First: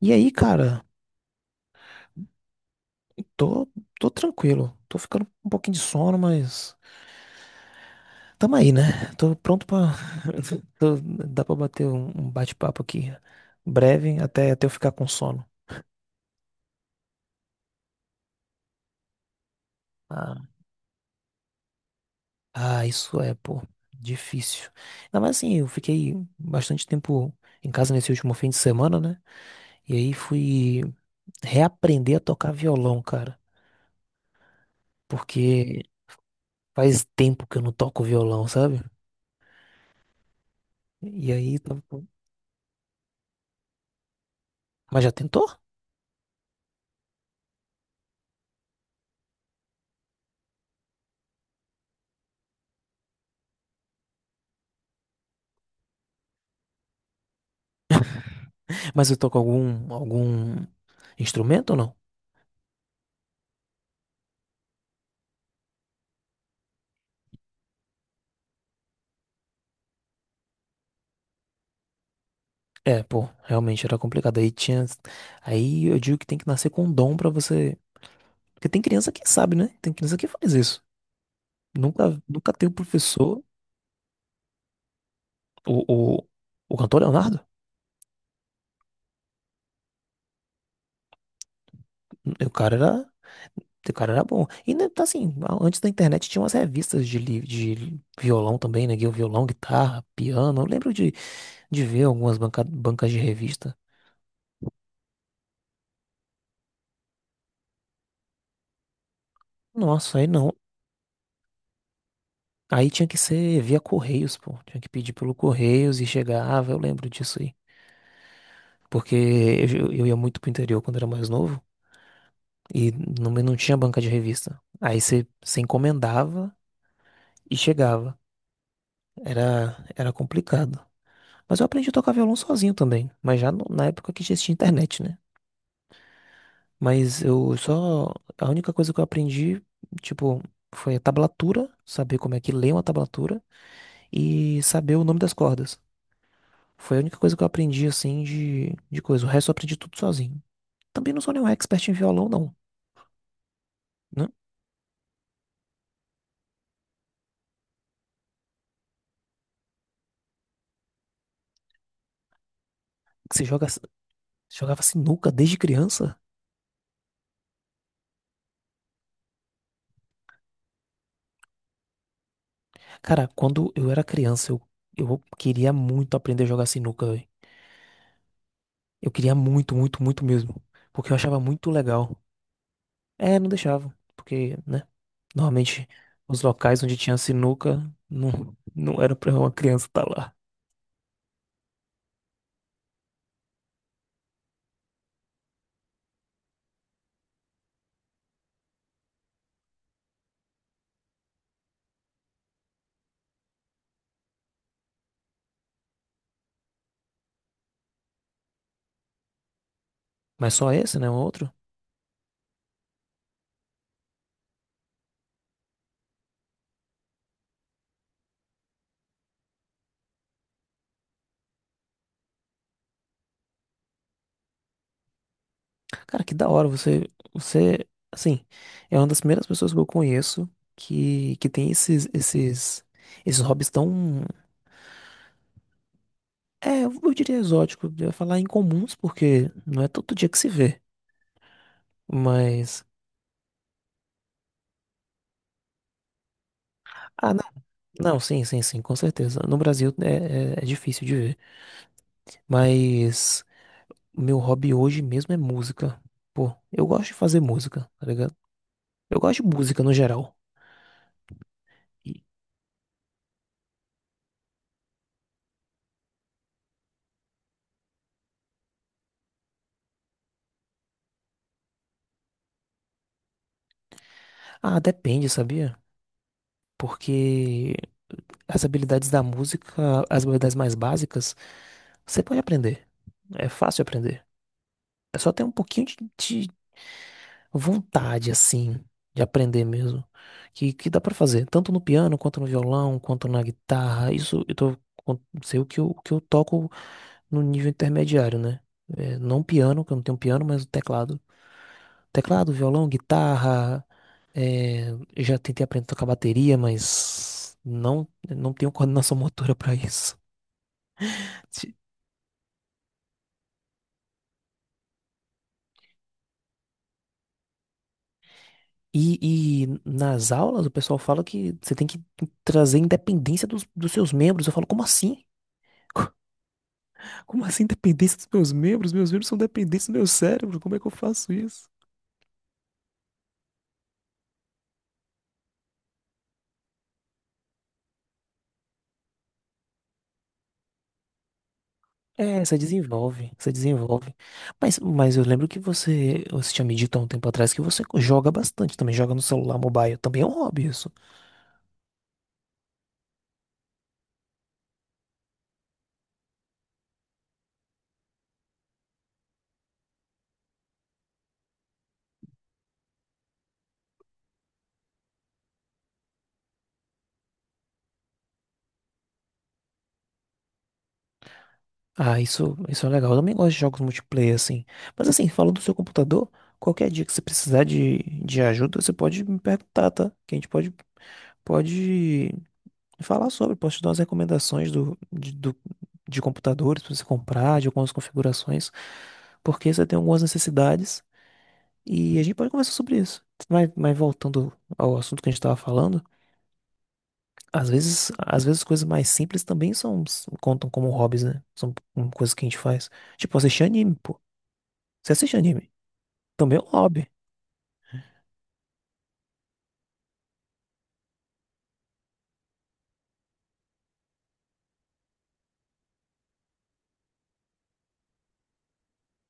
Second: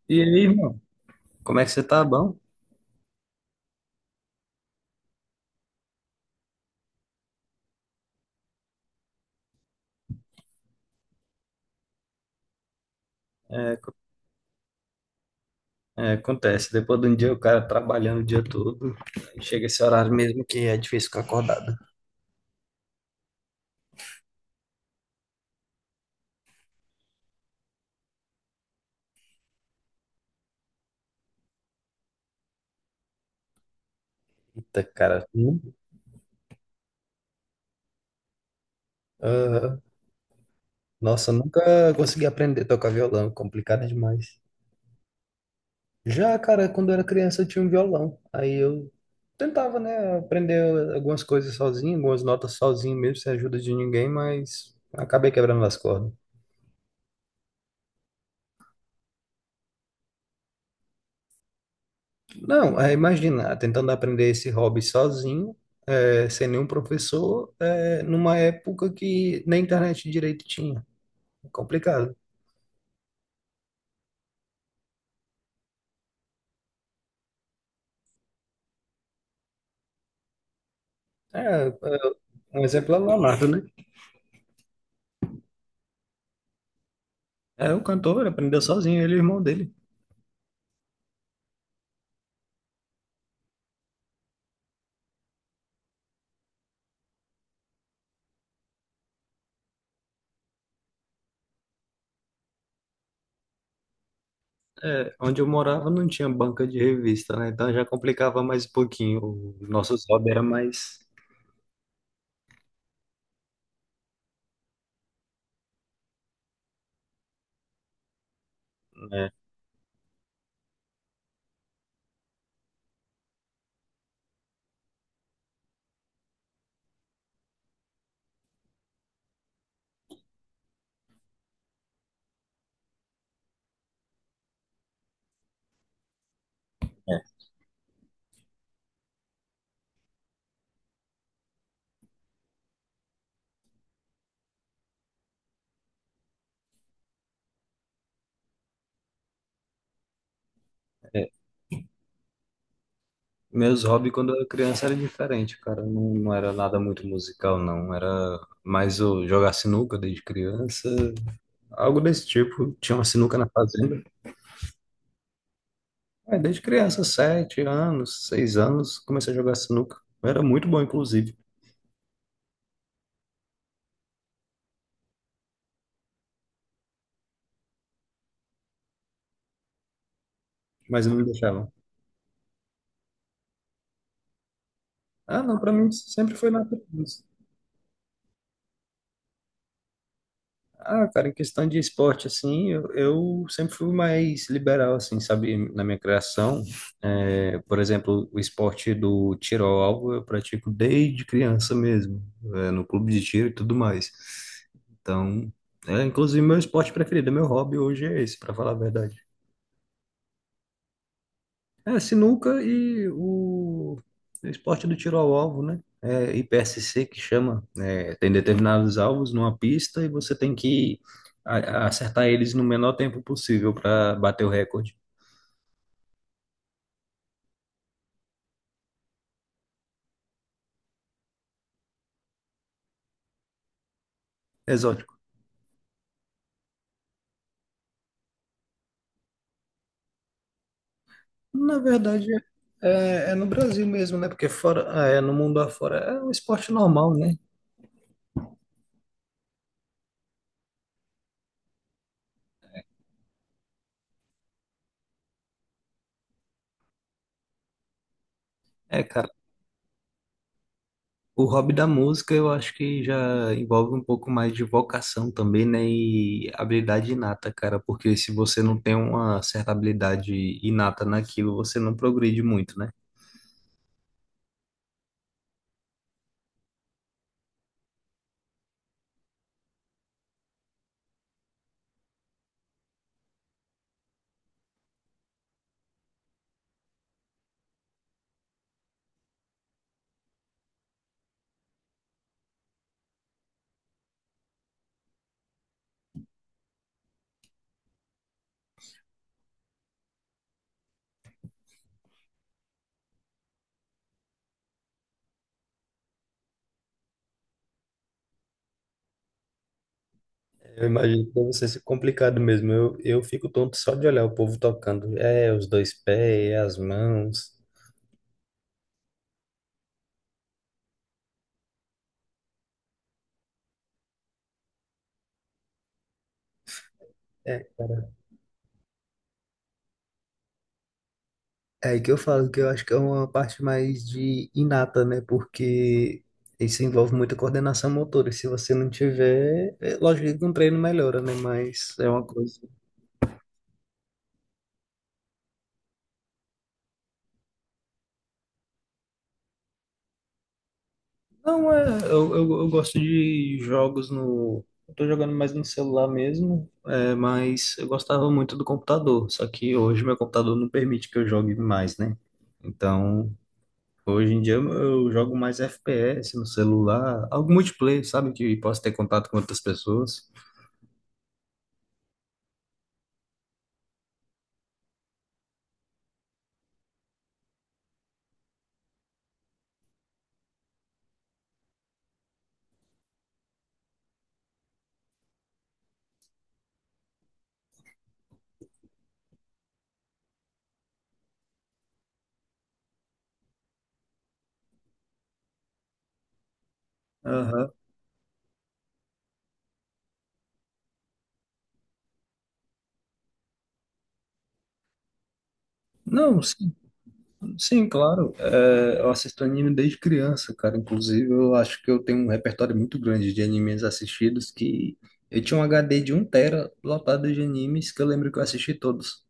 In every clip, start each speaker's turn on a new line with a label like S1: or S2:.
S1: E
S2: E
S1: aí,
S2: aí, irmão,
S1: cara.
S2: como é que você tá? Bom?
S1: Tô, tô tranquilo. Tô ficando com um pouquinho de sono, mas tamo aí, né? Tô pronto pra. Dá pra bater um bate-papo aqui breve até eu ficar com sono.
S2: É, acontece, depois de um dia o cara trabalhando o dia todo, aí chega esse horário mesmo
S1: Ah,
S2: que é difícil ficar acordado.
S1: isso é, pô, difícil. Ainda mais assim, eu fiquei bastante tempo em casa nesse último fim de semana, né? E aí fui reaprender a tocar violão, cara.
S2: Eita, cara. Hum?
S1: Porque faz tempo que eu não toco violão, sabe?
S2: Ah, nossa,
S1: E
S2: eu
S1: aí,
S2: nunca
S1: tá-
S2: consegui aprender a tocar violão, complicado demais.
S1: mas já tentou?
S2: Já, cara, quando eu era criança eu tinha um violão, aí eu tentava, né, aprender algumas coisas sozinho, algumas notas sozinho mesmo, sem ajuda de ninguém, mas acabei quebrando as cordas.
S1: Mas eu toco algum instrumento ou não?
S2: Não, é, imagina, tentando aprender esse hobby sozinho, é, sem nenhum professor, é, numa época que nem internet direito tinha. É complicado.
S1: É, pô, realmente era complicado. Aí tinha. Aí eu digo que tem que nascer com um dom pra você. Porque tem criança que sabe, né? Tem criança que faz isso.
S2: É,
S1: Nunca
S2: um
S1: teve
S2: exemplo é o
S1: professor.
S2: Leonardo, né?
S1: O, o, o cantor Leonardo?
S2: É, o cantor ele aprendeu sozinho, ele e o irmão dele.
S1: O cara era. O cara era bom. E né, tá assim, antes da internet tinha umas revistas de violão também, né? Violão, guitarra, piano. Eu lembro de ver algumas bancas de revista.
S2: É, onde eu morava não tinha banca de revista, né? Então já complicava mais um pouquinho. Os nossos
S1: Nossa, aí
S2: hobbies eram
S1: não.
S2: mais,
S1: Aí tinha que ser via Correios, pô. Tinha que pedir pelo Correios e chegava, eu lembro disso aí. Porque
S2: né?
S1: eu ia muito pro interior quando era mais novo e não tinha banca de revista. Aí você encomendava e chegava. Era complicado. Mas eu aprendi a tocar violão sozinho também. Mas já na época que já existia internet, né? Mas eu só. A única coisa que eu aprendi, tipo, foi a tablatura, saber como é que lê uma tablatura e saber o nome das cordas. Foi a única coisa que eu aprendi, assim, de coisa. O resto eu aprendi tudo sozinho. Também não sou nenhum expert em violão, não.
S2: Meus hobbies
S1: Né?
S2: quando eu era criança era diferente, cara. Não, não era nada muito musical, não. Era mais o jogar sinuca desde criança, algo desse tipo. Tinha uma sinuca
S1: Que Você
S2: na
S1: joga,
S2: fazenda.
S1: jogava sinuca desde criança?
S2: Aí, desde criança, 7 anos, 6 anos, comecei a jogar sinuca. Eu era muito bom, inclusive,
S1: Cara, quando eu era criança, eu queria muito aprender a jogar sinuca, velho. Eu queria muito, muito, muito mesmo.
S2: mas
S1: Porque
S2: não
S1: eu
S2: me
S1: achava muito
S2: deixavam.
S1: legal. É, não deixava. Porque, né?
S2: Ah, não, pra
S1: Normalmente,
S2: mim sempre
S1: os
S2: foi natural.
S1: locais onde tinha
S2: Isso.
S1: sinuca, não era pra uma criança estar lá.
S2: Ah, cara, em questão de esporte, assim, eu sempre fui mais liberal, assim, sabe, na minha criação. É, por exemplo, o esporte do tiro ao alvo eu pratico desde criança mesmo, é, no clube de tiro e tudo mais. Então, é, inclusive, meu esporte preferido, meu hobby hoje é esse, pra falar a verdade.
S1: Mas só esse, né? O outro?
S2: É, sinuca e o esporte do tiro ao alvo, né? É IPSC que chama. É, tem determinados alvos numa pista e você tem que acertar eles no menor tempo possível para bater o recorde.
S1: Cara, que da hora você, assim, é uma das primeiras pessoas que eu conheço que tem esses hobbies tão,
S2: Exótico.
S1: é, eu diria exótico, eu ia falar incomuns, porque não é todo dia que se vê,
S2: Na verdade,
S1: mas,
S2: é, é no Brasil mesmo, né? Porque fora, é, no mundo afora é um esporte normal,
S1: ah,
S2: né?
S1: não, sim, com certeza, no Brasil é difícil de ver, mas o meu hobby hoje mesmo é música, pô, eu gosto de fazer música, tá ligado?
S2: É,
S1: Eu
S2: cara.
S1: gosto de música no geral.
S2: O hobby da
S1: E-
S2: música eu acho que já envolve um pouco mais de vocação também, né? E habilidade inata, cara, porque se você não tem uma certa habilidade inata naquilo, você não progride muito, né?
S1: ah, depende, sabia? Porque as habilidades da música, as habilidades mais básicas, você pode aprender. É fácil aprender. É só ter um pouquinho de vontade, assim, de aprender mesmo. Que dá pra fazer, tanto no piano, quanto no violão, quanto na guitarra. Isso eu tô, sei o que o que eu toco no nível intermediário, né? É, não piano, que eu não tenho piano, mas o teclado. Teclado, violão, guitarra. É, eu já tentei aprender a tocar bateria, mas não tenho coordenação motora pra isso.
S2: Eu imagino que deve ser complicado mesmo. Eu fico tonto só de olhar o povo tocando. É, os dois pés, é as mãos.
S1: E nas aulas o pessoal fala que você tem que trazer independência dos seus membros. Eu falo, como assim? Co- Como assim independência dos meus membros? Meus membros são dependentes do meu cérebro. Como é que eu faço isso?
S2: É aí que eu falo que eu acho que é uma parte mais de inata, né? Porque isso envolve muita coordenação motora. Se você não tiver, é lógico que um treino melhora, né? Mas é uma
S1: É, você
S2: coisa.
S1: desenvolve, você desenvolve. Mas eu lembro que você tinha me dito há um tempo atrás que você joga bastante, também joga no celular mobile. Também é um hobby isso.
S2: Não, é. Eu gosto de jogos no. Eu tô jogando mais no celular mesmo, é, mas eu gostava muito do computador. Só que hoje meu computador não permite que eu jogue mais, né? Então, hoje em dia eu jogo mais FPS no celular, algo multiplayer, sabe? Que posso ter contato com outras pessoas.
S1: Ah, isso é legal. Eu também gosto de jogos multiplayer, assim. Mas assim, falando do seu computador, qualquer dia que você precisar de ajuda, você pode me perguntar, tá? Que a gente pode pode falar sobre, posso te dar umas recomendações de computadores para você comprar, de algumas configurações, porque você tem algumas necessidades e a gente pode conversar sobre isso. Mas voltando ao assunto que a gente estava falando,
S2: Aham.
S1: às vezes coisas mais simples também são, contam como hobbies, né? São coisas que a gente faz. Tipo, assistir anime, pô. Você assiste anime?
S2: Não,
S1: Também é um
S2: sim,
S1: hobby.
S2: sim, claro. É, eu assisto anime desde criança, cara. Inclusive, eu acho que eu tenho um repertório muito grande de animes assistidos que eu tinha um HD de um tera lotado de animes que eu lembro que eu assisti todos,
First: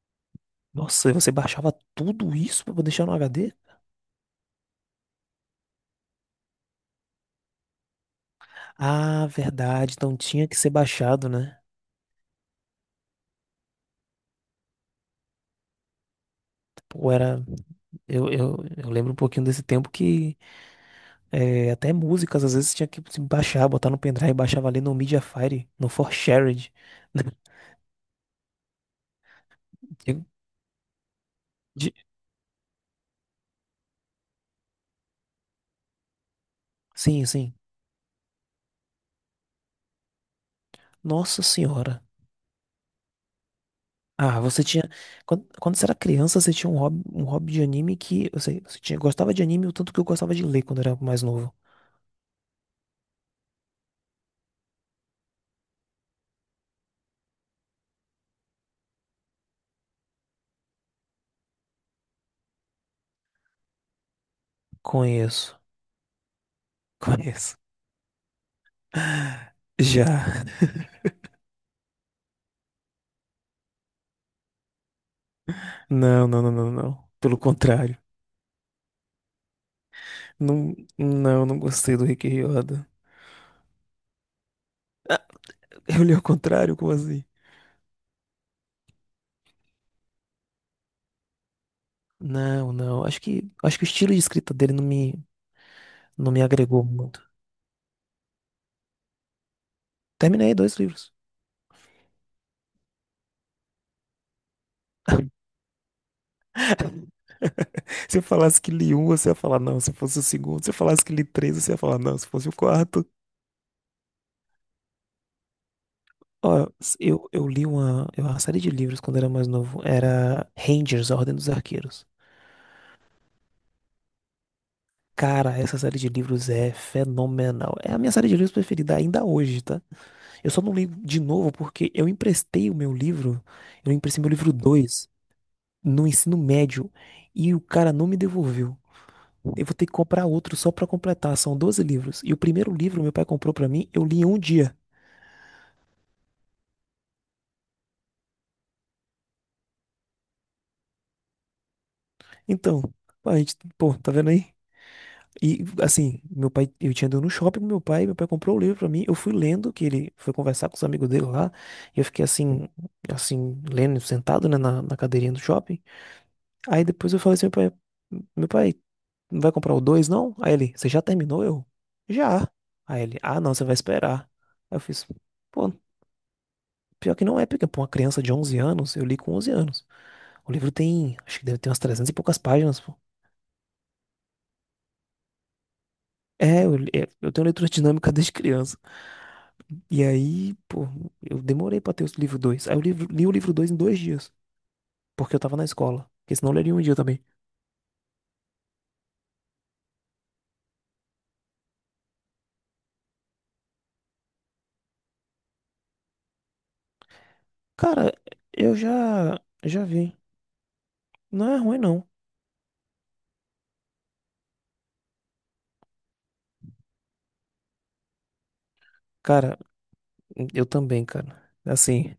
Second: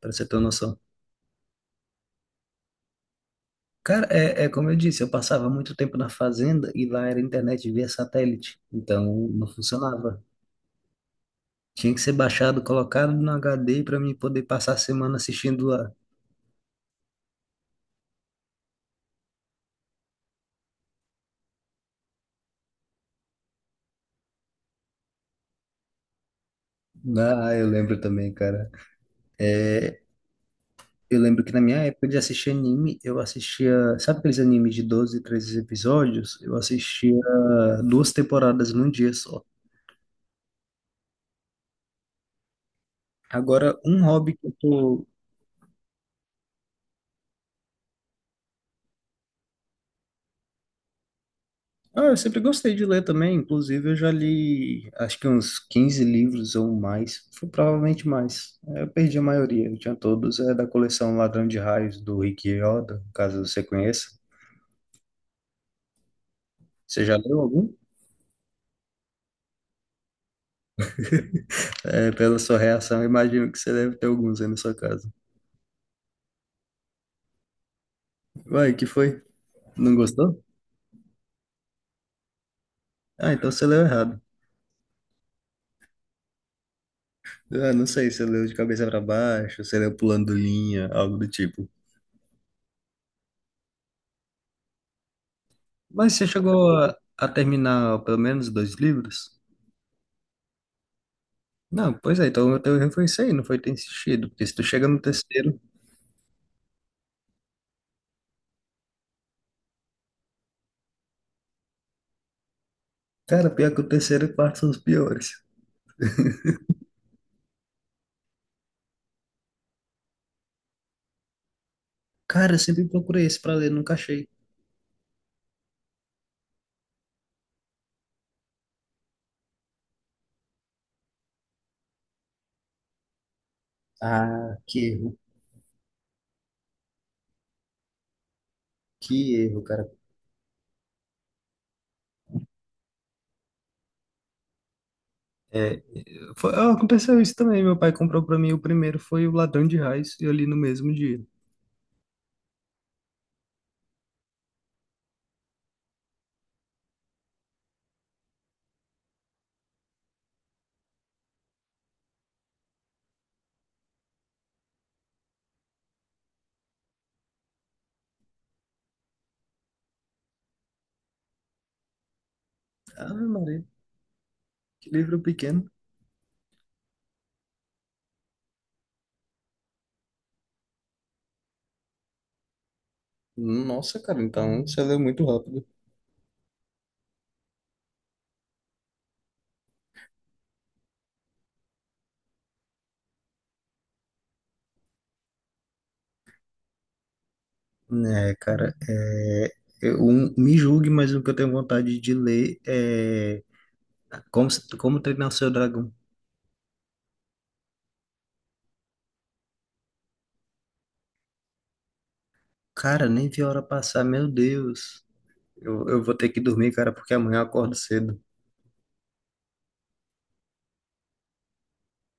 S2: pra você ter uma noção.
S1: Nossa, e você baixava tudo isso pra deixar no HD?
S2: Cara, é como eu disse, eu passava muito tempo na fazenda e lá era internet via satélite, então
S1: Ah,
S2: não
S1: verdade. Então
S2: funcionava.
S1: tinha que ser baixado, né?
S2: Tinha que ser baixado, colocado no HD para mim poder passar a semana assistindo.
S1: Pô, era. Eu lembro um pouquinho desse tempo que é, até músicas às vezes tinha que se baixar, botar no pendrive, baixava ali no Mediafire, no ForShared.
S2: Ah, eu lembro também, cara.
S1: De-
S2: Eu lembro que na minha
S1: de-
S2: época de assistir anime, eu assistia. Sabe aqueles animes de 12 13 episódios? Eu assistia
S1: Sim, sim.
S2: duas temporadas num dia só.
S1: Nossa senhora.
S2: Agora, um hobby
S1: Ah,
S2: que eu
S1: você tinha.
S2: tô.
S1: Quando você era criança, você tinha um hobby de anime que. Eu sei, você tinha, gostava de anime o tanto que eu gostava de ler quando era mais novo.
S2: Ah, eu sempre gostei de ler também. Inclusive, eu já li acho que uns 15 livros ou mais. Foi provavelmente mais. Eu perdi a maioria, eu tinha todos. É da coleção Ladrão de Raios, do Rick Riordan, caso você conheça.
S1: Conheço.
S2: Você já leu
S1: Conheço.
S2: algum?
S1: Já.
S2: É, pela sua reação, eu imagino que você deve ter alguns aí na sua casa.
S1: Não. Pelo contrário.
S2: Uai, que foi? Não gostou?
S1: Não gostei do Rick Riordan.
S2: Ah, então você leu errado.
S1: Ah, eu li ao contrário? Como assim?
S2: Ah, não sei, você leu de cabeça pra baixo, você leu pulando linha, algo do tipo.
S1: Não, não. Acho que o estilo de escrita dele não me,
S2: Mas você
S1: não me
S2: chegou
S1: agregou
S2: a,
S1: muito.
S2: a terminar pelo menos dois livros?
S1: Terminei dois livros.
S2: Não, pois é, então o teu erro foi isso aí, não foi ter insistido. Porque se tu chega no terceiro,
S1: Se eu falasse que li um, você ia falar não. Se fosse o segundo, se eu falasse que li três, você ia falar não. Se fosse o quarto.
S2: cara, pior que o terceiro e o quarto são os piores.
S1: Ó, eu li uma, eu- uma série de livros quando era mais novo. Era Rangers, A Ordem dos Arqueiros.
S2: Cara, eu sempre procurei esse pra ler, nunca achei.
S1: Cara, essa série de livros é fenomenal. É a minha série de livros preferida ainda hoje, tá? Eu só não li de novo porque eu emprestei o meu livro. Eu emprestei meu livro
S2: Ah,
S1: dois no ensino médio e o cara não me devolveu.
S2: que erro,
S1: Eu vou ter
S2: cara.
S1: que comprar outro só pra completar. São 12 livros. E o primeiro livro meu pai comprou pra mim, eu li em um dia.
S2: É, foi, ah, aconteceu isso também. Meu pai comprou pra mim o primeiro, foi o Ladrão de Raios, e eu li no mesmo dia.
S1: Então, a gente, pô, tá vendo aí? E assim, meu pai, eu tinha ido no shopping com meu pai comprou o livro pra mim, eu fui lendo, que ele foi conversar com os amigos dele lá, e eu fiquei assim, assim, lendo, sentado, né, na cadeirinha do shopping. Aí depois eu falei assim, meu pai, não vai comprar o 2 não? Aí ele, você já terminou? Eu, já. Aí
S2: Ah,
S1: ele, ah, não,
S2: Maria.
S1: você vai esperar. Aí eu
S2: Que
S1: fiz,
S2: livro pequeno.
S1: pô, pior que não é, porque pra uma criança de 11 anos, eu li com 11 anos. O livro tem, acho que deve ter umas 300 e poucas páginas, pô.
S2: Nossa, cara, então você leu muito rápido.
S1: É, é, eu tenho leitura dinâmica desde criança. E aí, pô, eu demorei pra ter o livro dois. Aí eu li o livro 2 em dois dias, porque eu tava na escola. Porque senão eu leria um dia também.
S2: É, cara, é, eu, me julgue, mas o que eu tenho vontade de ler é Como, Como Treinar o Seu Dragão.
S1: Cara, eu já vi. Não é ruim, não.
S2: Cara, nem vi a hora passar, meu Deus. Eu vou ter que dormir, cara, porque amanhã eu acordo cedo.
S1: Cara, eu também, cara. Assim.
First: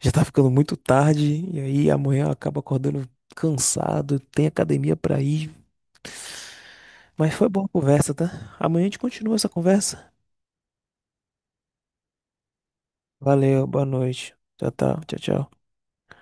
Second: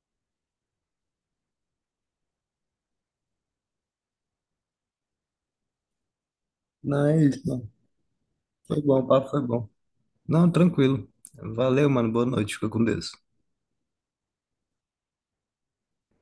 S1: Já tá ficando muito tarde e aí amanhã acaba acordando cansado, tem academia pra ir.
S2: Não, é
S1: Mas
S2: isso,
S1: foi boa a
S2: mano.
S1: conversa, tá?
S2: Foi
S1: Amanhã a
S2: bom,
S1: gente
S2: o papo
S1: continua
S2: foi
S1: essa
S2: bom.
S1: conversa.
S2: Não, tranquilo. Valeu, mano. Boa noite. Fica com Deus.
S1: Valeu, boa noite. Tchau, tchau, tchau, tchau.